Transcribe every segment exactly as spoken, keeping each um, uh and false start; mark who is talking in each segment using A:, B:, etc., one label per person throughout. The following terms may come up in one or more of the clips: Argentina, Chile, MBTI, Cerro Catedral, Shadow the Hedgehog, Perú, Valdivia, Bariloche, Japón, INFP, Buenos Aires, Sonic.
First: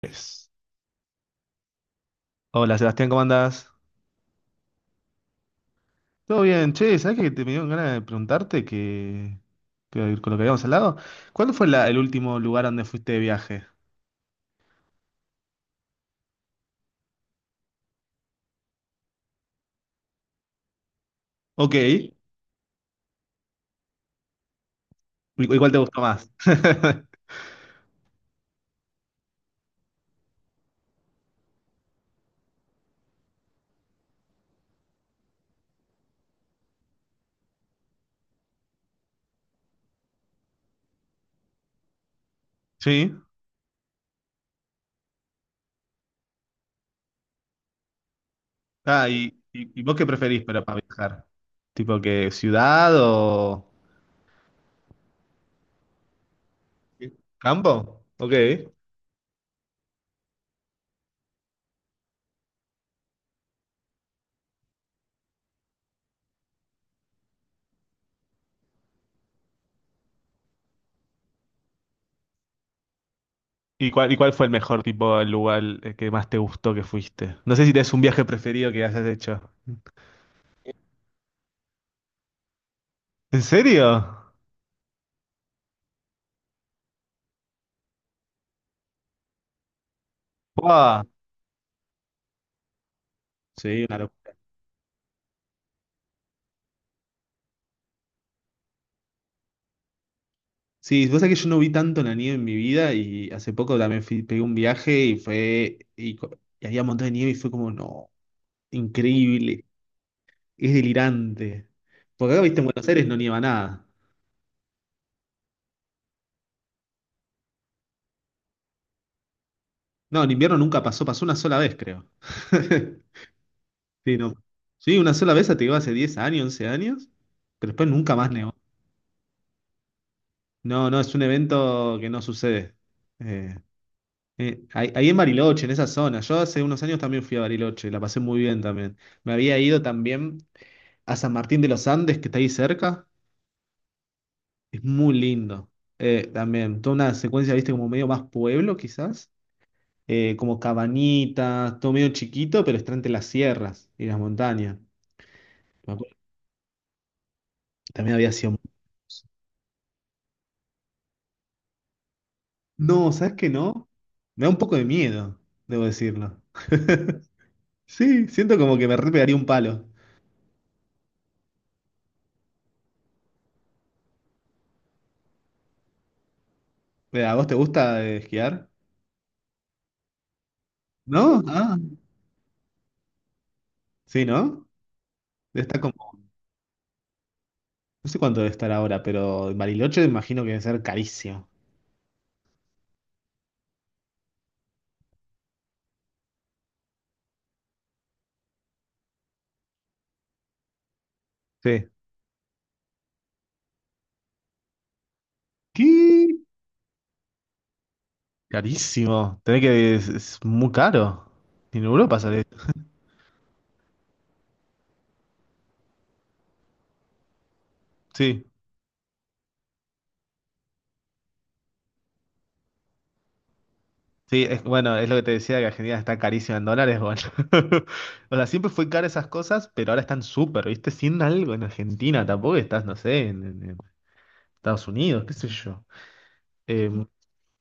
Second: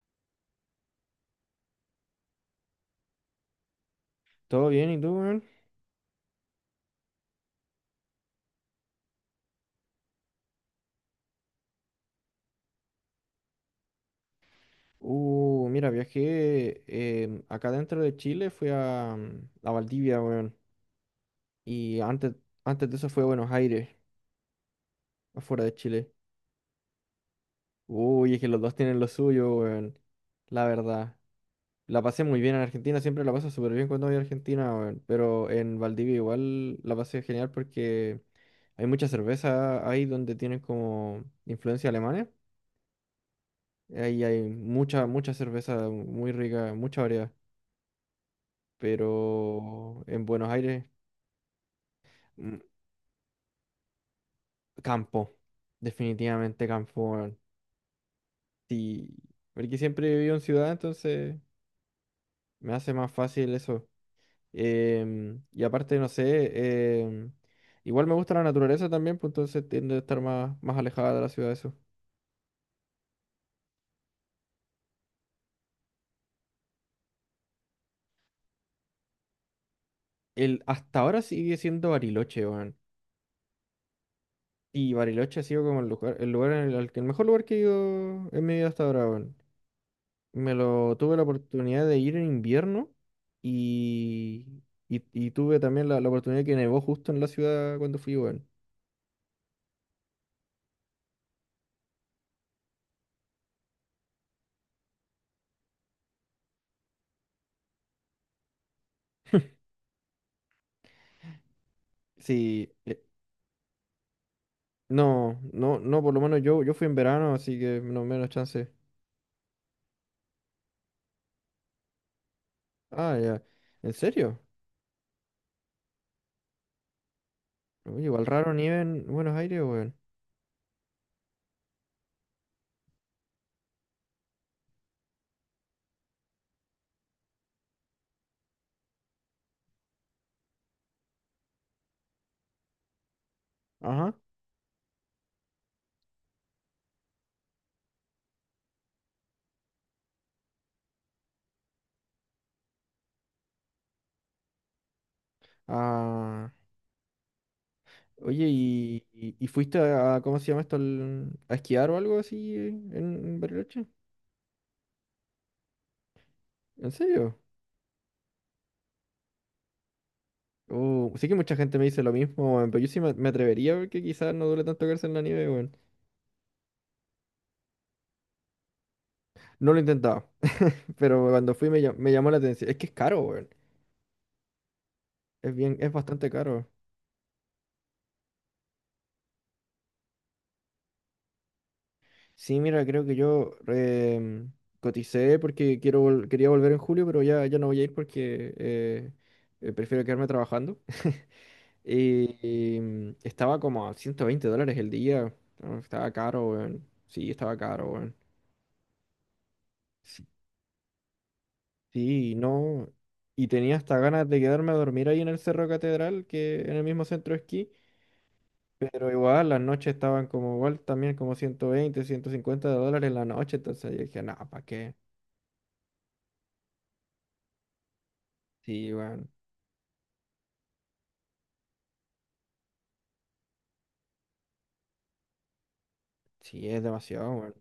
A: Pues, hola Sebastián, ¿cómo andás?
B: ¿Todo bien? ¿Y tú, weón?
A: Todo bien, che, ¿sabés que te me dieron ganas de preguntarte que, que con lo que habíamos hablado? ¿Cuándo fue la- el último lugar donde fuiste de viaje?
B: Uh, mira, viajé em, acá dentro de Chile, fui a, mm, a Valdivia, weón.
A: Ok,
B: Y
A: ¿y
B: antes, antes de eso fui a Buenos Aires,
A: cu- y
B: afuera
A: cuál
B: de
A: te gustó
B: Chile.
A: más?
B: Uy, es que los dos tienen lo suyo, weón. La verdad. La pasé muy bien en Argentina, siempre la paso súper bien cuando voy a Argentina, weón. Pero en Valdivia igual la pasé genial porque hay mucha cerveza ahí donde tienen como influencia alemana.
A: Sí,
B: Ahí hay mucha, mucha cerveza muy rica, mucha variedad.
A: ah, y, y- y vos,
B: Pero
A: ¿qué
B: en
A: preferís
B: Buenos
A: para, para
B: Aires,
A: viajar? ¿Tipo que
B: mm,
A: ciudad o
B: campo, definitivamente campo, weón.
A: campo? Ok.
B: Sí, porque siempre he vivido en ciudad, entonces me hace más fácil eso. Em, y aparte, no sé, em, igual me gusta la naturaleza también, pues entonces tiendo a estar más, más alejada de la ciudad, eso.
A: ¿Y cuál, y cuál fue el mejor tipo, el lugar, eh, que más te gustó, que fuiste? No sé si tenés un viaje preferido que hayas hecho.
B: El, hasta ahora sigue siendo Bariloche, weón.
A: ¿En serio?
B: Y Bariloche ha sido como el lugar, el lugar en el, al que- el mejor lugar que he ido en mi vida hasta ahora, weón. Me lo
A: ¡Wow!
B: tuve la oportunidad de ir en invierno
A: Sí, una locura.
B: y, y, y tuve también la, la oportunidad que nevó justo en la ciudad cuando fui, weón.
A: Sí, vos sabés que yo no vi tanto la nieve en mi vida y hace poco también fui- pegué un viaje y fue y, co- y había un montón de nieve y fue como, no, increíble, es delirante. Porque acá, viste, en
B: Sí,
A: Buenos
B: eh,
A: Aires no nieva nada.
B: no, no, no, por lo menos yo, yo fui en verano, así que no menos chance.
A: No, en invierno nunca pasó, pasó, una sola vez, creo.
B: Ah, ya. ¿En
A: Sí, no.
B: serio?
A: Sí, una sola vez, te digo, hace diez años, once años, pero después
B: Oye,
A: nunca
B: igual
A: más nevó.
B: raro nieve en Buenos Aires, weón.
A: No, no, es un evento que no sucede. Eh, eh, ahí, ahí en Bariloche, en esa zona. Yo hace unos años también fui a Bariloche, la pasé muy bien también. Me había ido también a San Martín de los Andes, que está ahí cerca.
B: Ajá.
A: Es muy lindo. Eh, también, toda una secuencia, viste, como medio más pueblo, quizás. Eh, como cabanitas, todo medio chiquito, pero está entre las sierras y las montañas. Me acuerdo
B: Ah,
A: que también había
B: oye,
A: sido.
B: ¿y, y, y fuiste a, a- ¿cómo se llama esto? al- a esquiar o algo así eh, en,
A: No, ¿sabes
B: en
A: qué?
B: Bariloche?
A: No. Me da un poco de miedo, debo decirlo.
B: ¿En serio?
A: Sí, siento como que me re pegaría un palo.
B: Uh, sí que mucha gente me dice lo mismo, weón, pero yo sí me, me atrevería porque quizás no duele tanto quedarse en la nieve, weón.
A: Eh, ¿A vos te gusta, eh, esquiar?
B: No lo he intentado, pero
A: ¿No?
B: cuando fui
A: Ah,
B: me, llam- me llamó la atención. Es que es caro, weón.
A: sí, ¿no?
B: Es bien,
A: Está
B: es
A: como,
B: bastante caro.
A: no sé cuánto debe estar ahora, pero en Bariloche imagino que debe ser carísimo.
B: Sí, mira, creo que yo em, coticé porque quiero vol- quería volver en julio, pero ya, ya no voy a ir porque eh, eh, prefiero quedarme trabajando.
A: Sí.
B: Y, y, mm, estaba como a ciento veinte dólares el día. No, estaba
A: ¿Qué?
B: caro, weón. Sí, estaba caro, weón.
A: Carísimo. Tenés que. Es,
B: Sí.
A: es muy caro. En Europa
B: Sí,
A: sale.
B: no. Y tenía hasta ganas de quedarme a dormir ahí en el Cerro Catedral, que en el mismo centro de esquí.
A: Sí.
B: Pero igual, las noches estaban como igual, también como ciento veinte ciento cincuenta dólares la noche. Entonces yo dije, no,
A: Sí, es,
B: ¿para qué?
A: bueno, es lo que te decía, que Argentina está carísima en dólares, bueno. O sea, siempre fue
B: Sí,
A: cara esas
B: weón.
A: cosas, pero ahora están súper, ¿viste? Sin algo en Argentina, tampoco estás, no sé, en, en- en Estados Unidos, qué sé yo.
B: Sí, es
A: Eh,
B: demasiado, weón.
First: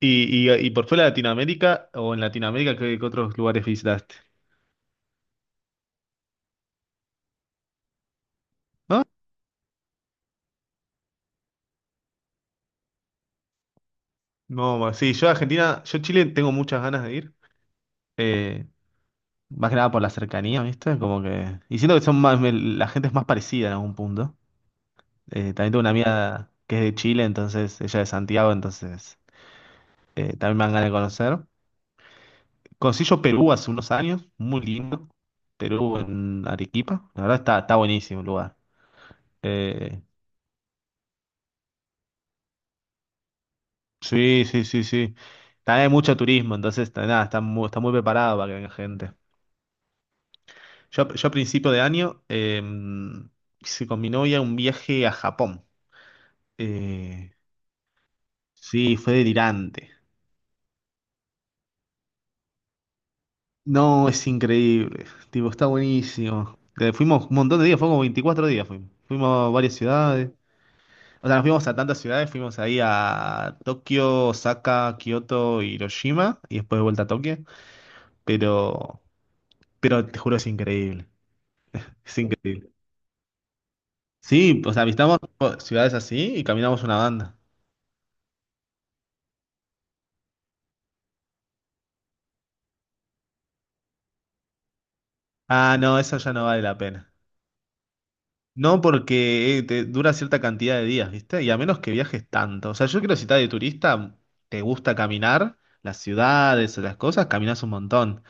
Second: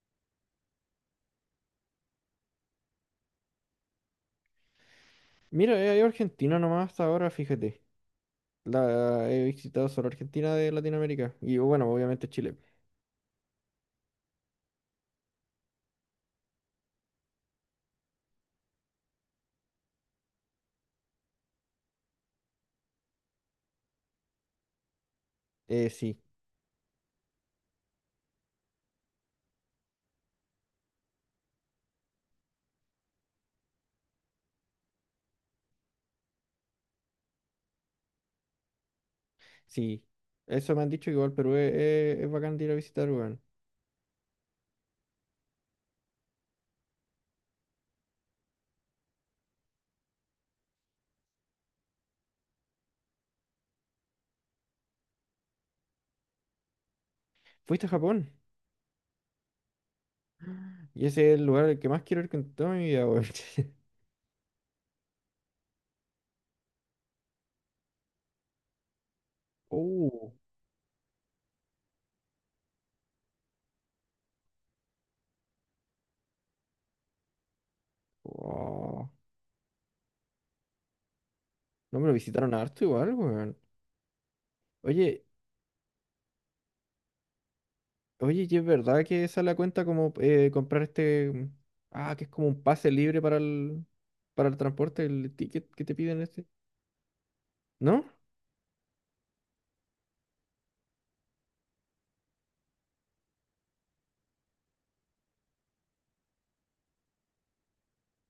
A: y, y, y por fuera de Latinoamérica, o en Latinoamérica, ¿qué, qué otros lugares visitaste?
B: Mira, he ido a Argentina nomás hasta ahora, fíjate.
A: ¿No?
B: La, he visitado solo Argentina de Latinoamérica. Y bueno, obviamente Chile.
A: No, bueno, sí, yo a Argentina, yo a Chile tengo muchas ganas de ir. Eh, Más que nada por la cercanía, ¿viste? Como que. Y siento que son más, me- la gente es más parecida en algún punto. Eh, también tengo una
B: Eh, sí,
A: amiga que es de Chile, entonces ella es de Santiago, entonces, eh, también me dan ganas de conocer. Conocí yo Perú hace unos años, muy lindo. Perú, en Arequipa. La verdad está, está, buenísimo el lugar. Eh,
B: sí. Eso me han dicho que igual Perú es, es- es bacán de ir a visitar, weón.
A: sí, sí, sí, sí. También hay mucho turismo, entonces, ta- nada, está muy, está muy preparado para que venga gente. Yo, yo a principio de año, eh, hice con mi novia un viaje a Japón. Eh,
B: ¿Fuiste a Japón?
A: Sí, fue delirante.
B: Y ese es el lugar al que más quiero ir con toda mi vida, weón.
A: No, es increíble. Tipo, está buenísimo. Eh, Fuimos un montón de días, fuimos como veinticuatro días. Fuimos, fuimos a varias ciudades.
B: Uh,
A: O sea, nos fuimos a tantas ciudades, fuimos ahí a Tokio, Osaka, Kioto, Hiroshima y después de vuelta a Tokio. Pero,
B: oh,
A: pero te juro, es increíble.
B: no me lo
A: Es
B: visitaron
A: increíble.
B: harto igual, weón.
A: Sí, o sea, visitamos
B: Oye,
A: ciudades así y caminamos una banda.
B: oye, ¿y es verdad que esa la cuenta como eh, comprar este... mm, ah, que es como un pase libre para el, para el transporte, el ticket
A: Ah,
B: que te
A: no, eso
B: piden
A: ya no
B: este?
A: vale la pena.
B: ¿No?
A: No, porque, eh, te dura cierta cantidad de días, ¿viste? Y a menos que viajes tanto. O sea, yo creo que si estás de turista, te gusta caminar, las ciudades, las cosas, caminas un montón.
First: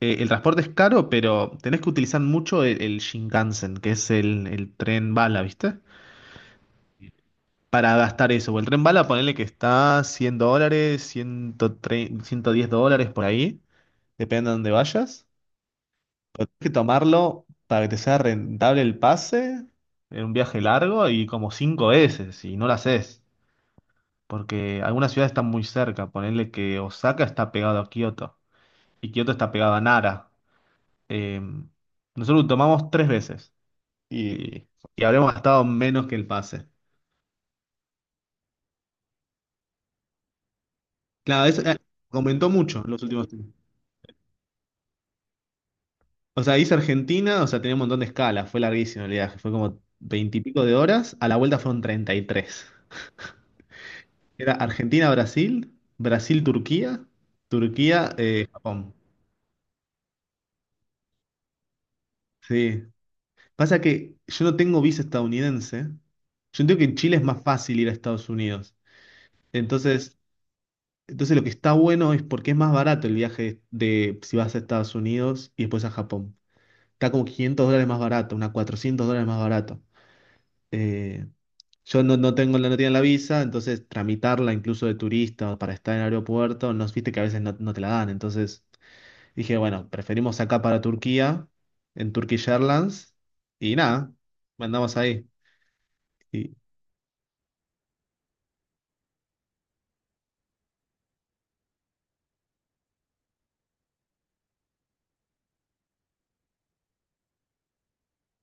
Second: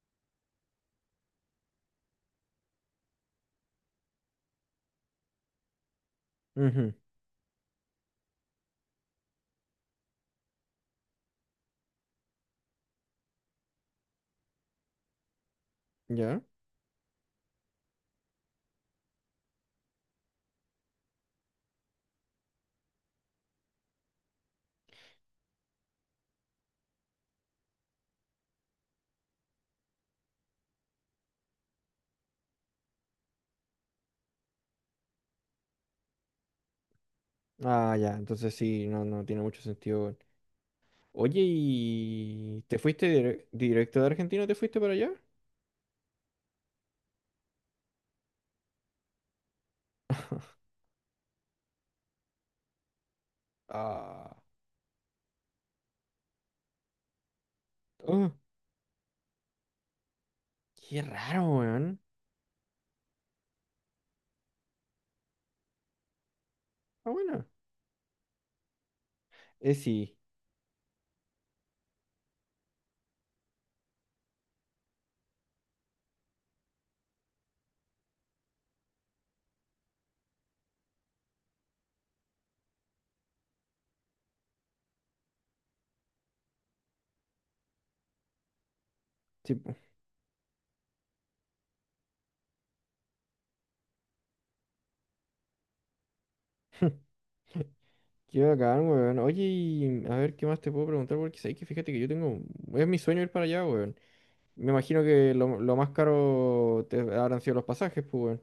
A: Eh, el transporte es caro, pero tenés que utilizar mucho el, el, Shinkansen, que es el, el tren bala, ¿viste?
B: Ujú,
A: Para gastar eso. O el tren bala, ponele que está cien dólares, ciento diez dólares por ahí, depende de dónde vayas.
B: ya.
A: Pero tenés que tomarlo para que te sea rentable el pase en un viaje largo y como cinco veces, y no lo haces. Porque algunas ciudades están muy cerca. Ponerle que Osaka está pegado a Kioto y Kioto está pegado a Nara. Eh, nosotros lo tomamos tres veces y, y habremos gastado menos que el pase.
B: Ah, ya, entonces sí, no, no tiene mucho sentido, weón. Oye,
A: Claro, eso, eh, aumentó
B: ¿y te
A: mucho en los
B: fuiste
A: últimos
B: dire-
A: tiempos.
B: directo de Argentina? ¿Te fuiste para allá?
A: O sea, hice Argentina, o sea, tenía un montón de escalas. Fue larguísimo el viaje. Fue como veintipico de horas. A la vuelta fueron treinta y tres.
B: Ah,
A: Era Argentina-Brasil, Brasil-Turquía,
B: oh,
A: Turquía-Japón.
B: qué raro, weón.
A: Sí. Pasa que yo no tengo visa estadounidense. Yo entiendo que en
B: Ah,
A: Chile es más
B: bueno.
A: fácil ir a Estados Unidos.
B: Eh, sí.
A: Entonces, entonces lo que está bueno es porque es más barato el viaje, de si vas a Estados Unidos y después a Japón. Está como quinientos dólares más barato, unas cuatrocientos dólares más barato. Eh, yo no, no tengo la no tenía la visa, entonces tramitarla incluso de turista o para estar en el aeropuerto, no, viste que a veces no, no te la dan. Entonces, dije,
B: Sí.
A: bueno, preferimos acá para Turquía, en Turkish Airlines, y nada, mandamos ahí. Y
B: Qué bacán, weón. Oye, y a ver, ¿qué más te puedo preguntar? Porque sabes que fíjate que yo tengo... Es mi sueño ir para allá, weón. Me imagino que lo, lo más caro te habrán sido los pasajes, pues, weón.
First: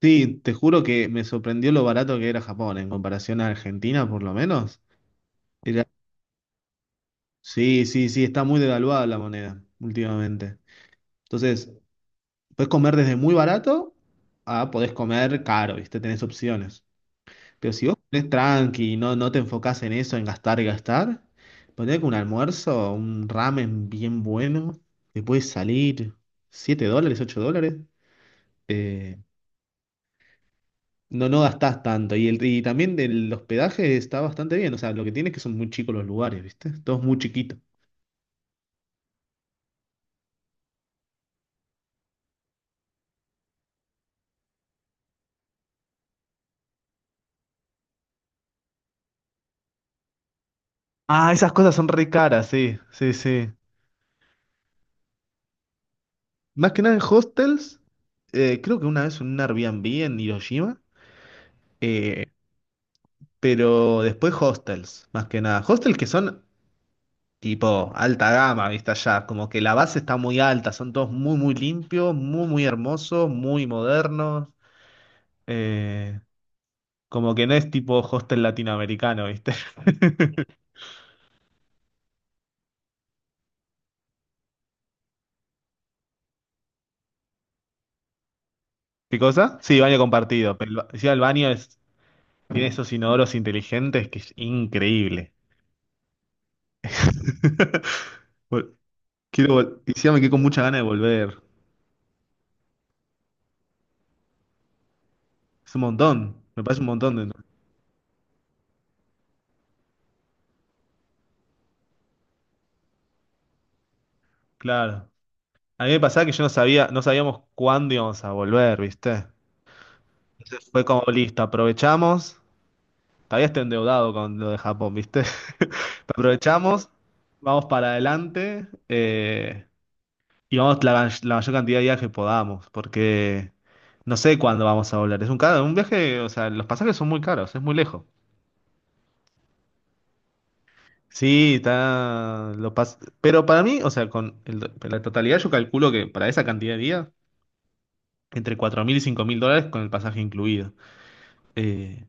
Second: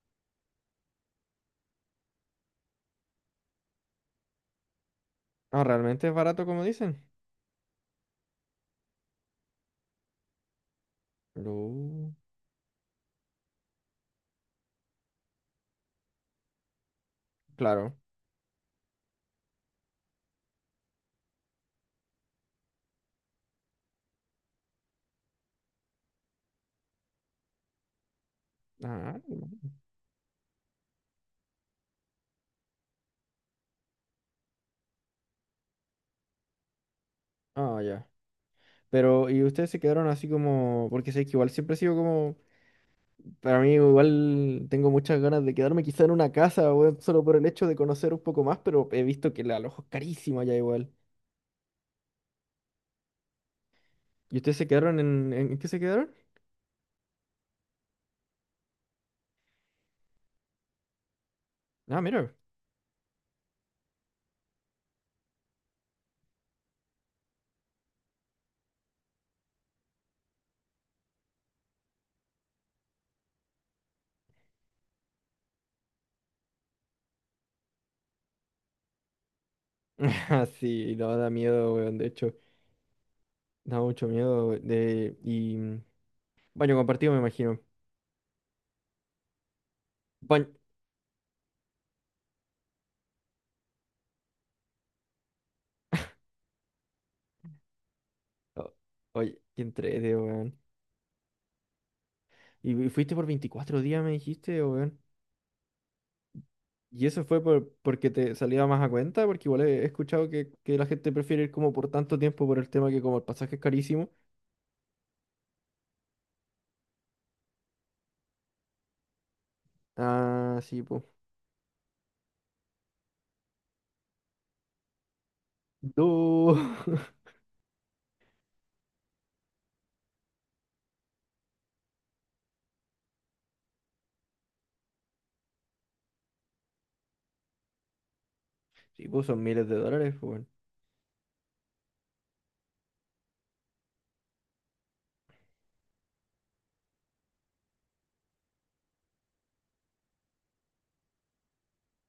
A: sí, te juro que me sorprendió lo barato que era Japón, en comparación a Argentina, por lo menos.
B: Ah,
A: Era-
B: ¿realmente es barato como dicen?
A: sí, sí, sí, está muy devaluada la moneda últimamente. Entonces,
B: Lo-
A: puedes comer desde muy barato, a podés comer caro, ¿viste? Tenés opciones. Pero si vos
B: Claro.
A: ponés tranqui y no, no te enfocás en eso, en gastar y gastar, ponés que un almuerzo, un ramen bien bueno, te puede salir siete dólares, ocho dólares.
B: Ah,
A: Eh, no, no gastás tanto. Y, el, y también el hospedaje está bastante bien. O sea, lo que tiene es que son muy chicos los lugares, ¿viste? Todos muy chiquitos.
B: ah, ya. Pero, ¿y ustedes se quedaron así como...? Porque sé que igual siempre he sido como... Para mí igual tengo muchas ganas de quedarme quizá en una casa, weón, solo por el hecho de conocer un poco más, pero he visto que el alojo es carísimo allá igual.
A: Ah, esas cosas son re caras, sí, sí, sí.
B: ¿Y ustedes se quedaron en... ¿En en qué se quedaron?
A: Más que nada en hostels, eh, creo que una vez en un Airbnb en Hiroshima,
B: Ah,
A: eh,
B: mira.
A: pero después hostels, más que nada. Hostels que son tipo alta gama, ¿viste? Allá, como que la base está muy alta, son todos muy, muy limpios, muy, muy hermosos, muy modernos. eh, como que no es tipo hostel latinoamericano, ¿viste?
B: Sí, no da miedo, weón. De hecho, da mucho miedo. we- De... Y mm, baño compartido, me imagino.
A: ¿Qué cosa? Sí, baño
B: Baño...
A: compartido, pero el, ba- encima el baño es, tiene esos inodoros inteligentes, que es increíble. Bueno,
B: o- Oye,
A: Quiero,
B: qué
A: vol- encima
B: entrete,
A: me quedé con
B: weón.
A: mucha ganas de volver.
B: ¿Y y fuiste por veinticuatro días, me dijiste, weón?
A: Es un montón, me parece un
B: ¿Y
A: montón
B: eso
A: de...
B: fue por, porque te salía más a cuenta? Porque igual he he escuchado que, que la gente prefiere ir como por tanto tiempo por el tema que como el pasaje es carísimo.
A: Claro. A mí me pasaba que yo no sabía, no sabíamos cuándo íbamos a volver, ¿viste?
B: Ah, sí,
A: Fue como
B: pues.
A: listo, aprovechamos. Todavía estoy endeudado con lo de Japón, ¿viste? Pero
B: Du.
A: aprovechamos, vamos para adelante, eh, y vamos la, ma- la mayor cantidad de días que podamos, porque no sé cuándo vamos a volver. Es un caro, un viaje, o sea, los pasajes son muy caros, es muy lejos.
B: Sí, pues son miles de dólares, weón.
A: Sí, está. Lo pas Pero para mí, o sea, con el- la totalidad, yo calculo que para esa cantidad de días, entre cuatro mil y cinco mil dólares con el pasaje incluido. Eh,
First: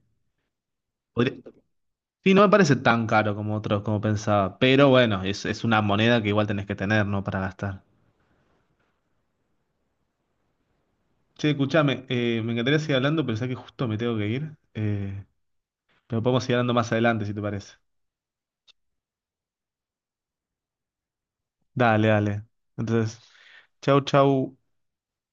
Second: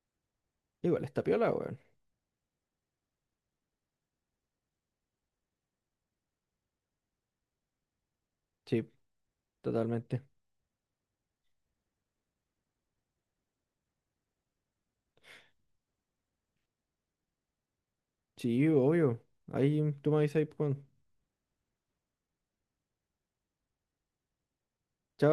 B: Igual está
A: podría-
B: piola, weón.
A: Sí, no me parece tan caro como otros, como pensaba. Pero bueno, es, es una moneda que igual tenés que tener, ¿no? Para gastar.
B: Sí, totalmente.
A: Che, escuchame, eh, me encantaría seguir hablando, pero ya que justo me tengo que ir, eh, pero podemos seguir hablando más adelante, si te parece.
B: Sí, obvio. Ahí tú me avisas, pues, weón.
A: Dale, dale. Entonces, chau, chau.
B: Chao.